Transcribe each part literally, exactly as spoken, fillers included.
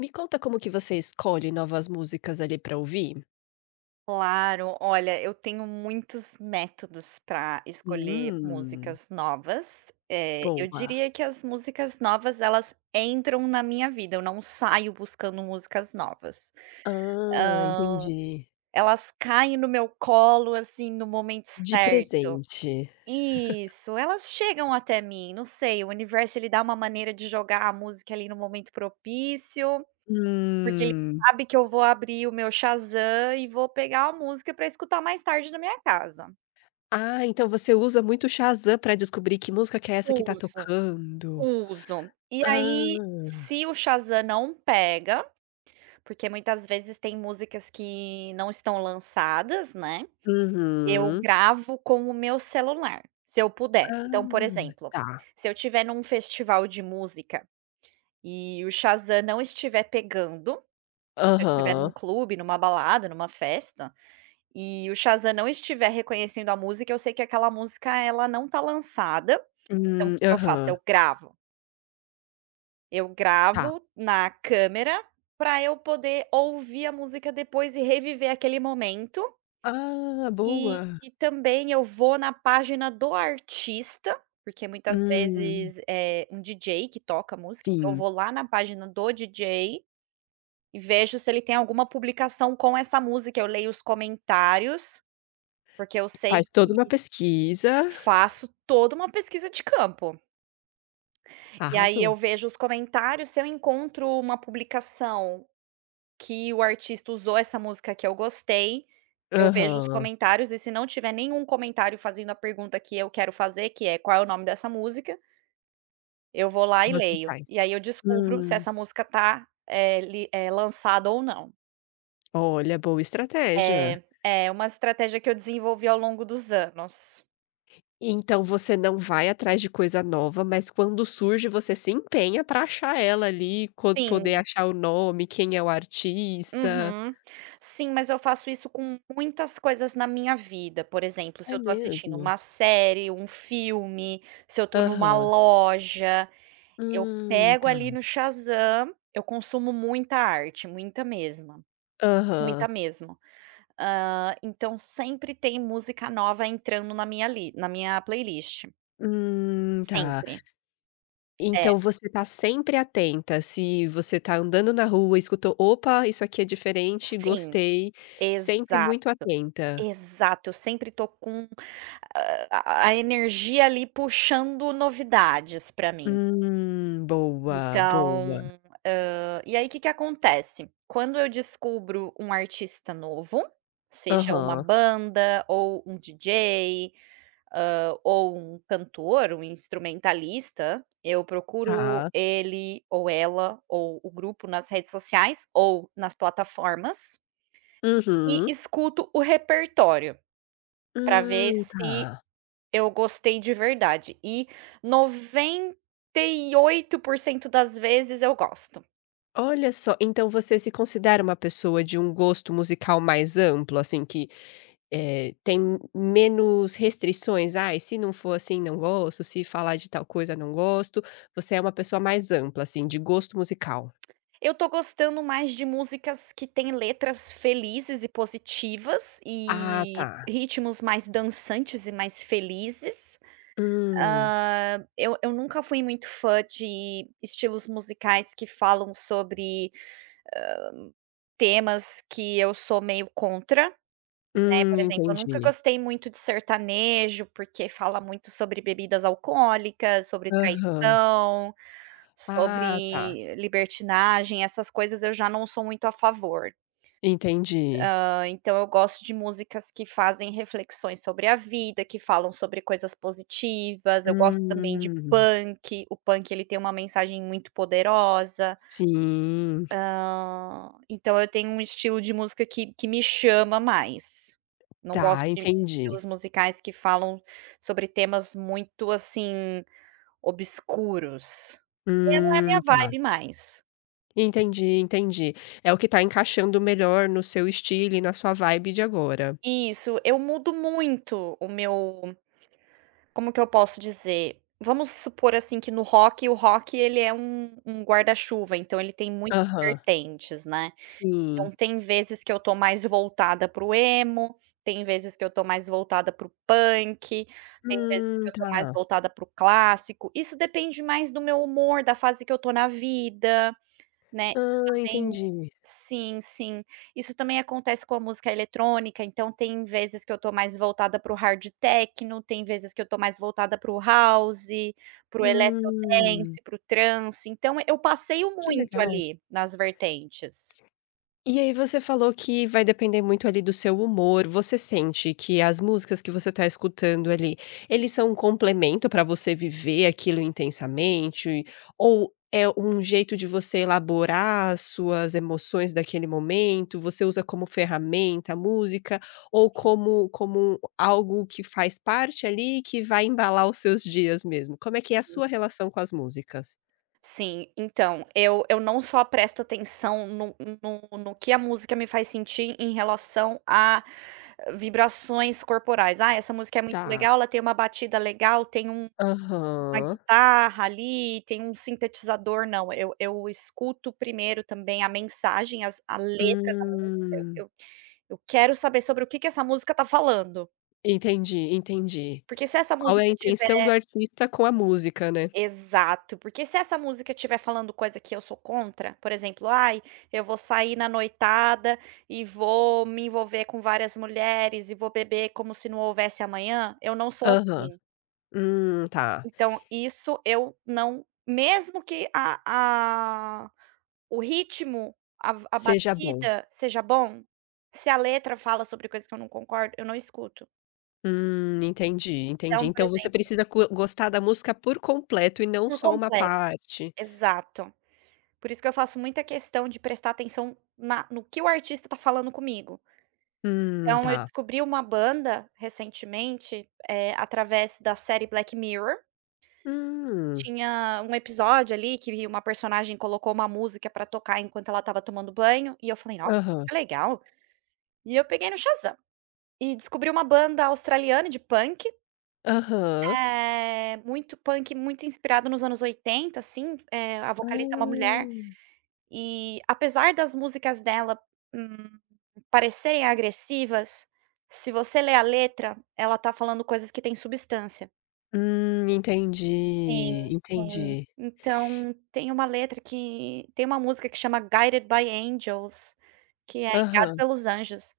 Me conta como que você escolhe novas músicas ali pra ouvir? Claro, olha, eu tenho muitos métodos para escolher Hum. músicas novas. Eh, eu Boa. diria que as músicas novas, elas entram na minha vida, eu não saio buscando músicas novas. Ah, Hã, entendi. elas caem no meu colo, assim, no momento De certo. presente. Isso, elas chegam até mim, não sei, o universo ele dá uma maneira de jogar a música ali no momento propício, porque ele Hum. sabe que eu vou abrir o meu Shazam e vou pegar a música para escutar mais tarde na minha casa. Ah, então você usa muito o Shazam pra descobrir que música que é essa que tá Uso, tocando? uso, e Ah! aí se o Shazam não pega, porque muitas vezes tem músicas que não estão lançadas, né, eu Uhum. gravo com o meu celular, se eu puder. Então, por Ah, exemplo: tá. se eu estiver num festival de música e o Shazam não estiver pegando, se eu estiver num Aham. clube, numa balada, numa festa, e o Shazam não estiver reconhecendo a música, eu sei que aquela música, ela não tá lançada. Então o Hum. que eu faço? Aham. Eu gravo. Eu Tá. gravo na câmera para eu poder ouvir a música depois e reviver aquele momento Ah, e boa. e também eu vou na página do artista, porque muitas Hum. vezes é um DJ que toca música. Então, eu Sim. vou lá na página do DJ, e vejo se ele tem alguma publicação com essa música, eu leio os comentários, porque eu sei Faz que toda uma pesquisa. Faço toda uma pesquisa de campo. E aí Arrasou. eu vejo os comentários, se eu encontro uma publicação que o artista usou essa música que eu gostei, eu vejo os Aham. comentários. E se não tiver nenhum comentário fazendo a pergunta que eu quero fazer, que é: "Qual é o nome dessa música?" Eu vou lá e Você leio, faz. e aí eu descubro se Hum. essa música tá, eh, li eh, lançada ou não. Olha, boa estratégia. É, é uma estratégia que eu desenvolvi ao longo dos anos. Então, você não vai atrás de coisa nova, mas quando surge, você se empenha para achar ela ali, co poder Sim. achar o nome, quem é o artista. Uhum, sim, mas eu faço isso com muitas coisas na minha vida, por exemplo, se É eu estou assistindo mesmo? uma série, um filme. Se eu estou em uma Aham. loja, eu Hum, pego tá. ali no Shazam, eu consumo muita arte, muita mesma muita Aham. mesmo. Hã, então sempre tem música nova entrando na li na minha playlist, Hum, tá. sempre. É. Então, você está sempre atenta, se você está andando na rua, escutou, opa, isso aqui é diferente Sim, gostei, sempre exato, muito atenta? exato. Eu sempre estou com a energia ali puxando novidades pra mim. Hum, boa, boa. Então, hã, e aí que que acontece. Quando eu descubro um artista novo, seja uma Aham. banda ou um dj, hã, ou um cantor, um instrumentalista. Eu procuro Tá. ele ou ela, ou o grupo nas redes sociais ou nas plataformas e Uhum. escuto o repertório, para ver Hum, se tá. eu gostei de verdade, e noventa e oito por cento das vezes eu gosto. Olha só, então você se considera uma pessoa de um gosto musical mais amplo assim, que, eh, tem menos restrições, ai, se não for assim não gosto, se falar de tal coisa, não gosto. Você é uma pessoa mais ampla assim, de gosto musical? Eu estou gostando mais de músicas que têm letras felizes e positivas, Ah, e, tá. ritmos mais dançantes e mais felizes. Hum. Hã, eu eu nunca fui muito fã de estilos musicais que falam sobre, hã, temas que eu sou meio contra, né. Hum, Por exemplo, eu nunca entendi. gostei muito de sertanejo, porque fala muito sobre bebidas alcoólicas, sobre Aham. traição, Ah, tá. sobre libertinagem. Essas coisas eu já não sou muito a favor. Entendi. Hã, então eu gosto de músicas que fazem reflexões sobre a vida, que falam sobre coisas positivas, eu gosto também de Hum. punk, o punk ele tem uma mensagem muito poderosa. Sim. Hã, então eu tenho um estilo de música, que que me chama mais, não Tá, gosto de entendi. estilos musicais que falam sobre temas muito assim, obscuros, e não é Hum minha tá. vibe mais. Entendi, entendi. É o que tá encaixando melhor no seu estilo e na sua vibe de agora. Isso, eu mudo muito o meu como que eu posso dizer? Vamos supor, assim, que no rock o rock ele é um um guarda-chuva, então, ele tem muitas Aham. vertentes, né, então Sim. tem vezes que eu tô mais voltada para o emo, tem vezes que eu tô mais voltada para o punk, tem vezes que Hum. eu tô mais Tá. voltada para o clássico. Isso depende mais do meu humor, da fase que eu tô na vida, né. Isso Hã. também. Entendi. Sim, sim. Isso também acontece com a música eletrônica, então, tem vezes que eu tô mais voltada para o hard techno, tem vezes que eu tô mais voltada para o house, para o electro Hum. dance, para o trance, então, eu passeio Que muito legal. ali, nas vertentes. E aí, você falou que vai depender muito, ali, do seu humor. Você sente que as músicas que você tá escutando ali, eles são complemento pra você viver aquilo intensamente? Ou é um jeito de você elaborar as suas emoções daquele momento? Você usa como ferramenta a música? Ou Sim. como como algo que faz parte, ali, que vai embalar os seus dias mesmo? Como é que é a Sim. sua relação com as músicas? Sim. Então, eu eu não só presto atenção no no no que a música me faz sentir em relação a vibrações corporais. "Ah, essa música é muito Tá. legal, ela tem uma batida legal, tem um uma Aham. guitarra, ali, tem um sintetizador". Não, eu eu escuto, primeiro também, a mensagem, as a letra da música. Hum. Eu eu eu quero saber sobre o que que essa música está falando. Entendi, entendi. Porque se essa Qual é a musica tiver intenção do artista com a música, né. Exato. Porque se essa música tiver falando coisa que eu sou contra, por exemplo, "Ai, eu vou sair na noitada, e vou me envolver com várias mulheres, e vou beber como se não houvesse amanhã", eu não sou Aham. assim. Hum, tá. Então, isso eu não mesmo que a a o ritmo, a v a Seja bom. batida seja bom, se a letra fala sobre coisas que eu não concordo, eu não escuto. Hum, entendi, Entao, entendi. por Então você exemplo precisa cu gostar da música por completo, e não Por só uma completo. parte. Exato. Por isso que eu faço muita questão de prestar atenção na no que o artista está falando comigo. Hum, Então, eu tá. descobri uma banda, recentemente, eh, através da série Black Mirror. Hum. Tinha um episódio, ali, que uma personagem colocou uma música pra tocar, enquanto ela estava tomando banho, e eu falei: "Nossa, que música Aham. que legal". E eu peguei no Shazam. E descobri uma banda australiana de punk. Aham. Eh, muito punk muito inspirado nos anos oitenta, assim, eh, a vocalista é uma mulher. Ah. E, apesar das músicas dela, hum, parecerem agressivas, se você lê a letra, ela está falando coisas que têm substância. Hum, Sim, entendi. sim. Entendi. Então tem uma letra que tem uma música que chama Guided By Angels, que é Guiado Aham. Pelos Anjos,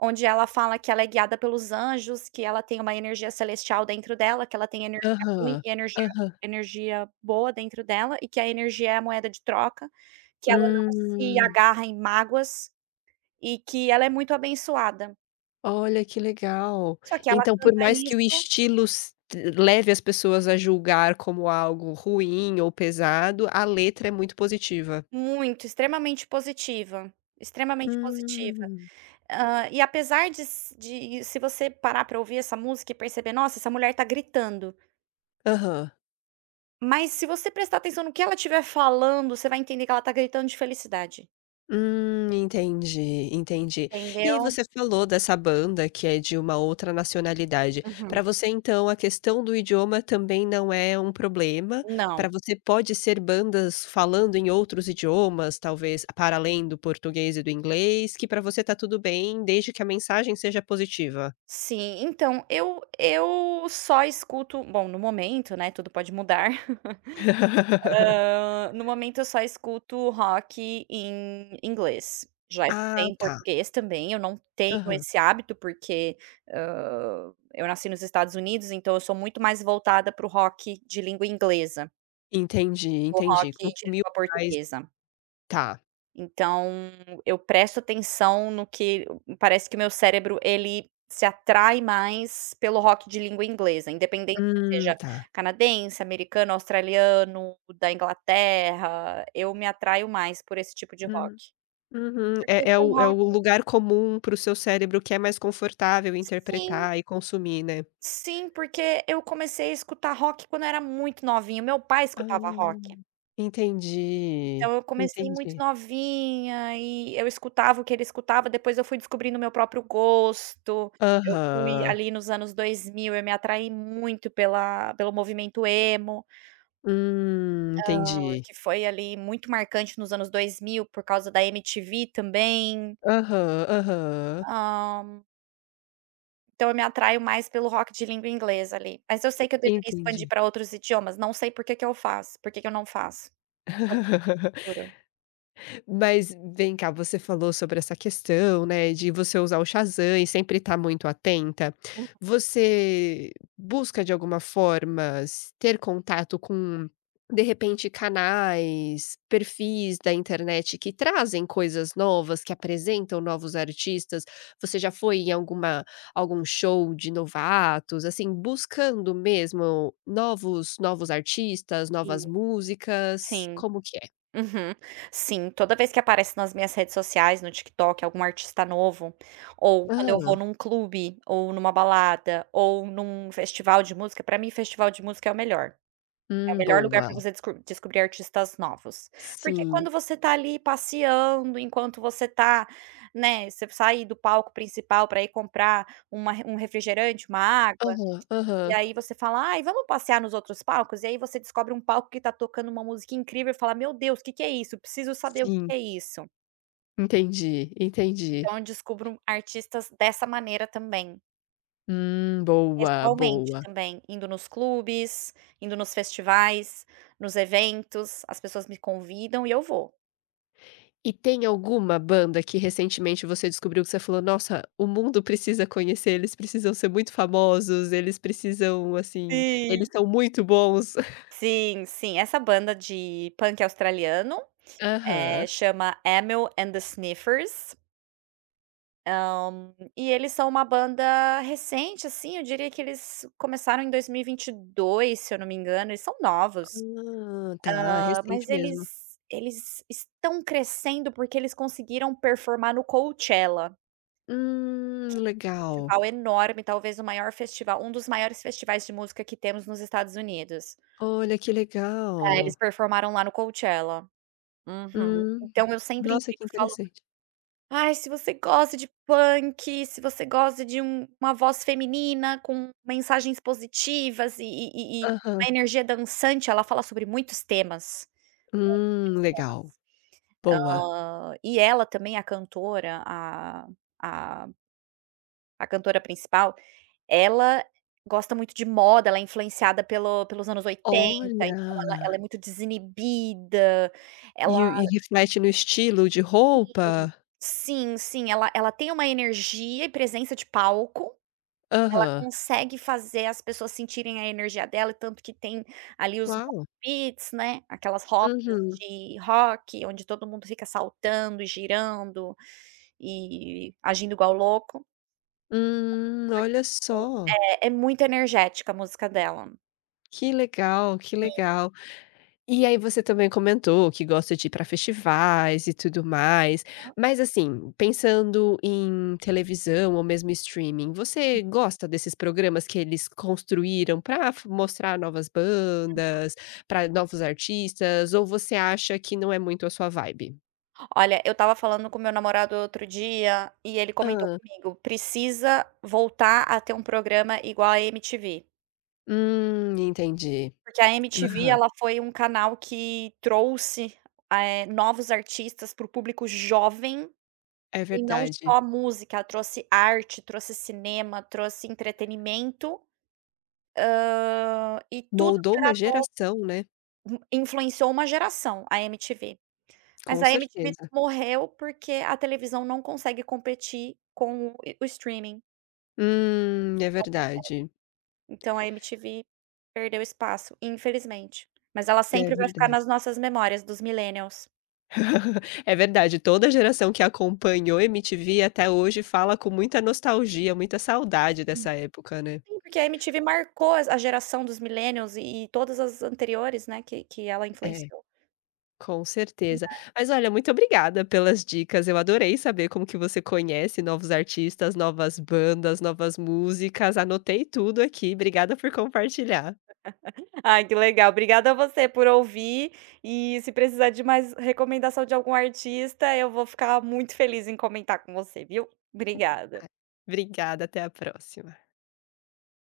onde ela fala que ela é guiada pelos anjos, que ela tem uma energia celestial dentro dela, que ela tem energia ruim Aham. e energia Aham. energia boa dentro dela, e que a energia é a moeda de troca, que ela não se Hum. agarra em mágoas, e que ela é muito abençoada. Olha, que legal. Só que ela Então, por canta mais que o isso. estilo s leve as pessoas a julgar como algo ruim ou pesado, a letra é muito positiva. Muito, extremamente positiva, extremamente positiva. Hum. Hã, e apesar de s de se você parar pra ouvir essa música e perceber: "Nossa, essa mulher tá gritando." Aham. Mas se você prestar atenção no que ela estiver falando, você vai entender que ela está gritando de felicidade. Hum, entendi, entendi. E aí Entendeu? você falou dessa banda que é de uma outra nacionalidade, Uhum. para você, então, a questão do idioma também não é um problema, Não. pra você pode ser bandas falando em outros idiomas, talvez para além do português e do inglês, que pra você está tudo bem, desde que a mensagem seja positiva? Sim. Então, eu eu só escuto bom no momento, né, tudo pode mudar. Hã, no momento, eu só escuto rock em inglês, já escutei Ah em tá. português também, eu não tenho Aham. esse hábito, porque, hã, eu nasci nos Estados Unidos, então eu sou muito mais voltada pro rock de língua inglesa Entendi, que o entendi. rock de Consumiu língua mais portuguesa. tá. Então, eu presto atenção no que hum hum, parece que meu cérebro ele se atrai mais pelo rock de língua inglesa, independente se Hum, seja tá. canadense, americano, australiano, da Inglaterra, eu me atraio mais por esse tipo de rock. Hum, uhum. Porque É é foi o é o rock lugar comum pro seu cérebro que é mais confortável Sim. interpretar e consumir, né? Sim, porque eu comecei a escutar rock quando era muito novinha, meu pai Ah. escutava rock. Entendi, Então, eu comecei muito entendi. novinha e eu escutava o que ele escutava, depois eu fui descobrindo o meu próprio gosto. Eu fui Aham. ali nos anos dois mil, eu me atraí muito pela pelo movimento emo. Hum. Hã, Entendi. que foi ali muito marcante nos anos dois mil por causa da MTV também. Aham, aham. Hã. Então, eu me atraio mais pelo rock de língua inglesa ali. Mas eu sei En que eu deveria expandir entendi. pra outros idiomas, não sei por que que eu faço, por que que eu não faço. [unintelligible] Mas, vem cá, você falou sobre essa questão, né, de você usar o Shazam e sempre estar muito atenta, Uhum. você busca de alguma forma s ter contato com, de repente, canais, perfis da internet que trazem coisas novas, que apresentam novos artistas? Você já foi em alguma algum show de novatos, assim, buscando mesmo novos novos artistas, novas Sim, músicas? sim. Como que é? Uhum. Sim, toda vez que aparece nas minhas redes sociais, no TikTok, algum artista novo, ou quando eu vou Hã. num clube, ou numa balada, ou num festival de música, pra mim festival de música é o melhor. É o Hum, melhor lugar boa. pra você desco descobrir artistas novos. Porque Sim. quando você tá ali passeando, enquanto você tá, né, você sair do palco principal pra ir comprar uma um refrigerante, uma água, Aham, e aham. aí você fala: "Ai, vamos passear nos outros palcos?" E aí você descobre um palco que está tocando uma música incrível e fala: "Meu Deus! Que que é isso? Eu preciso saber o Sim. que é isso." Entendi, entendi. Então, eu descubro artistas dessa maneira também. Hum, boa, Pessoalmente boa. também, indo nos clubes, indo nos festivais, nos eventos. As pessoas me convidam e eu vou. E tem alguma banda que recentemente você descobriu que você falou: "Nossa! O mundo precisa conhecer, eles precisam ser muito famosos, eles precisam, assim, Sim! eles são muito bons"? Sim, sim. Essa banda de punk australiano, Aham. eh, chama Amyl and the Sniffers hã, e eles são uma banda recente, assim, eu diria que eles começaram em dois mil e vinte e dois, se eu não me engano, eles são novos. Ah, tá. É Hã, mas recente mesmo. eles eles estão crescendo, porque eles conseguiram performar no Coachella Hum, que é um legal. festival enorme, talvez o maior festival um dos maiores festivais de música que temos nos Estados Unidos. Olha, que É, legal. eles performaram lá no Coachella. Uhum. Hum. Então, eu sempre Nossa, que indico e falo: interessante. "Ai, se você gosta de punk, se você gosta de um uma voz feminina com mensagens positivas e e e e uma Aham. energia dançante." Ela fala sobre muitos temas, Hum, legal. muitos, Boa. muitos temas. Hã, e ela, também, a cantora a a a cantora principal, ela gosta muito de moda, ela é influenciada pelo pelos anos oitenta, então, ela Olha. ela é muito desinibida, ela E o e reflete no estilo de Sim, roupa? sim, sim, ela ela tem uma energia e presença de palco, ela Aham. consegue fazer as pessoas sentirem a energia dela. É tanto que tem, ali os mosh Uau! pits, né, aquelas rodas Uhum. de rock onde todo mundo fica saltando e girando e agindo igual louco. Hum, olha só! [unintelligible] é é muito energética a música dela. Que legal, que Sim. legal, e aí você também comentou que gosta de ir para festivais e tudo mais, Aham. mas assim, pensando em televisão ou mesmo streaming, você Uhum. gosta desses programas que eles construíram pra f mostrar novas Uhum. bandas, pra novos artistas, ou você acha que não é muito a sua vibe? Olha, eu estava falando com meu namorado outro dia, e ele comentou Hã. comigo, precisa voltar a ter programa igual a MTV. Hum, entendi. Porque a MTV, Aham. ela foi canal que trouxe, eh, novos artistas pro público jovem, É e não só verdade. a música, trouxe arte, trouxe cinema, trouxe entretenimento, hã, e tudo Moldou que era uma novo. geração, né? Influenciou uma geração, a MTV mas Com a MTV certeza. morreu porque a televisão não consegue competir com o streaming. Hum, é Não consegue, verdade. então a MTV perdeu espaço, infelizmente, mas ela É sempre vai ficar verdade. nas nossas memórias dos millenials. É verdade, toda geração que acompanhou a MTV até hoje fala com muita nostalgia, muita saudade Sim, dessa época, né? sim porque a MTV marcou a geração dos millennials e todas as anteriores, né, que que ela É, influenciou. com Né. certeza, mas olha, muito obrigada pelas dicas, eu adorei saber como que você conhece novos artistas, novas bandas, novas músicas, anotei tudo aqui, obrigada por compartilhar. Ai que legal obrigada você por ouvir, e se precisar de mais recomendação de algum artista, eu vou ficar muito feliz em comentar com você viu? [unintelligible] Obrigada. ,obrigada, até a próxima.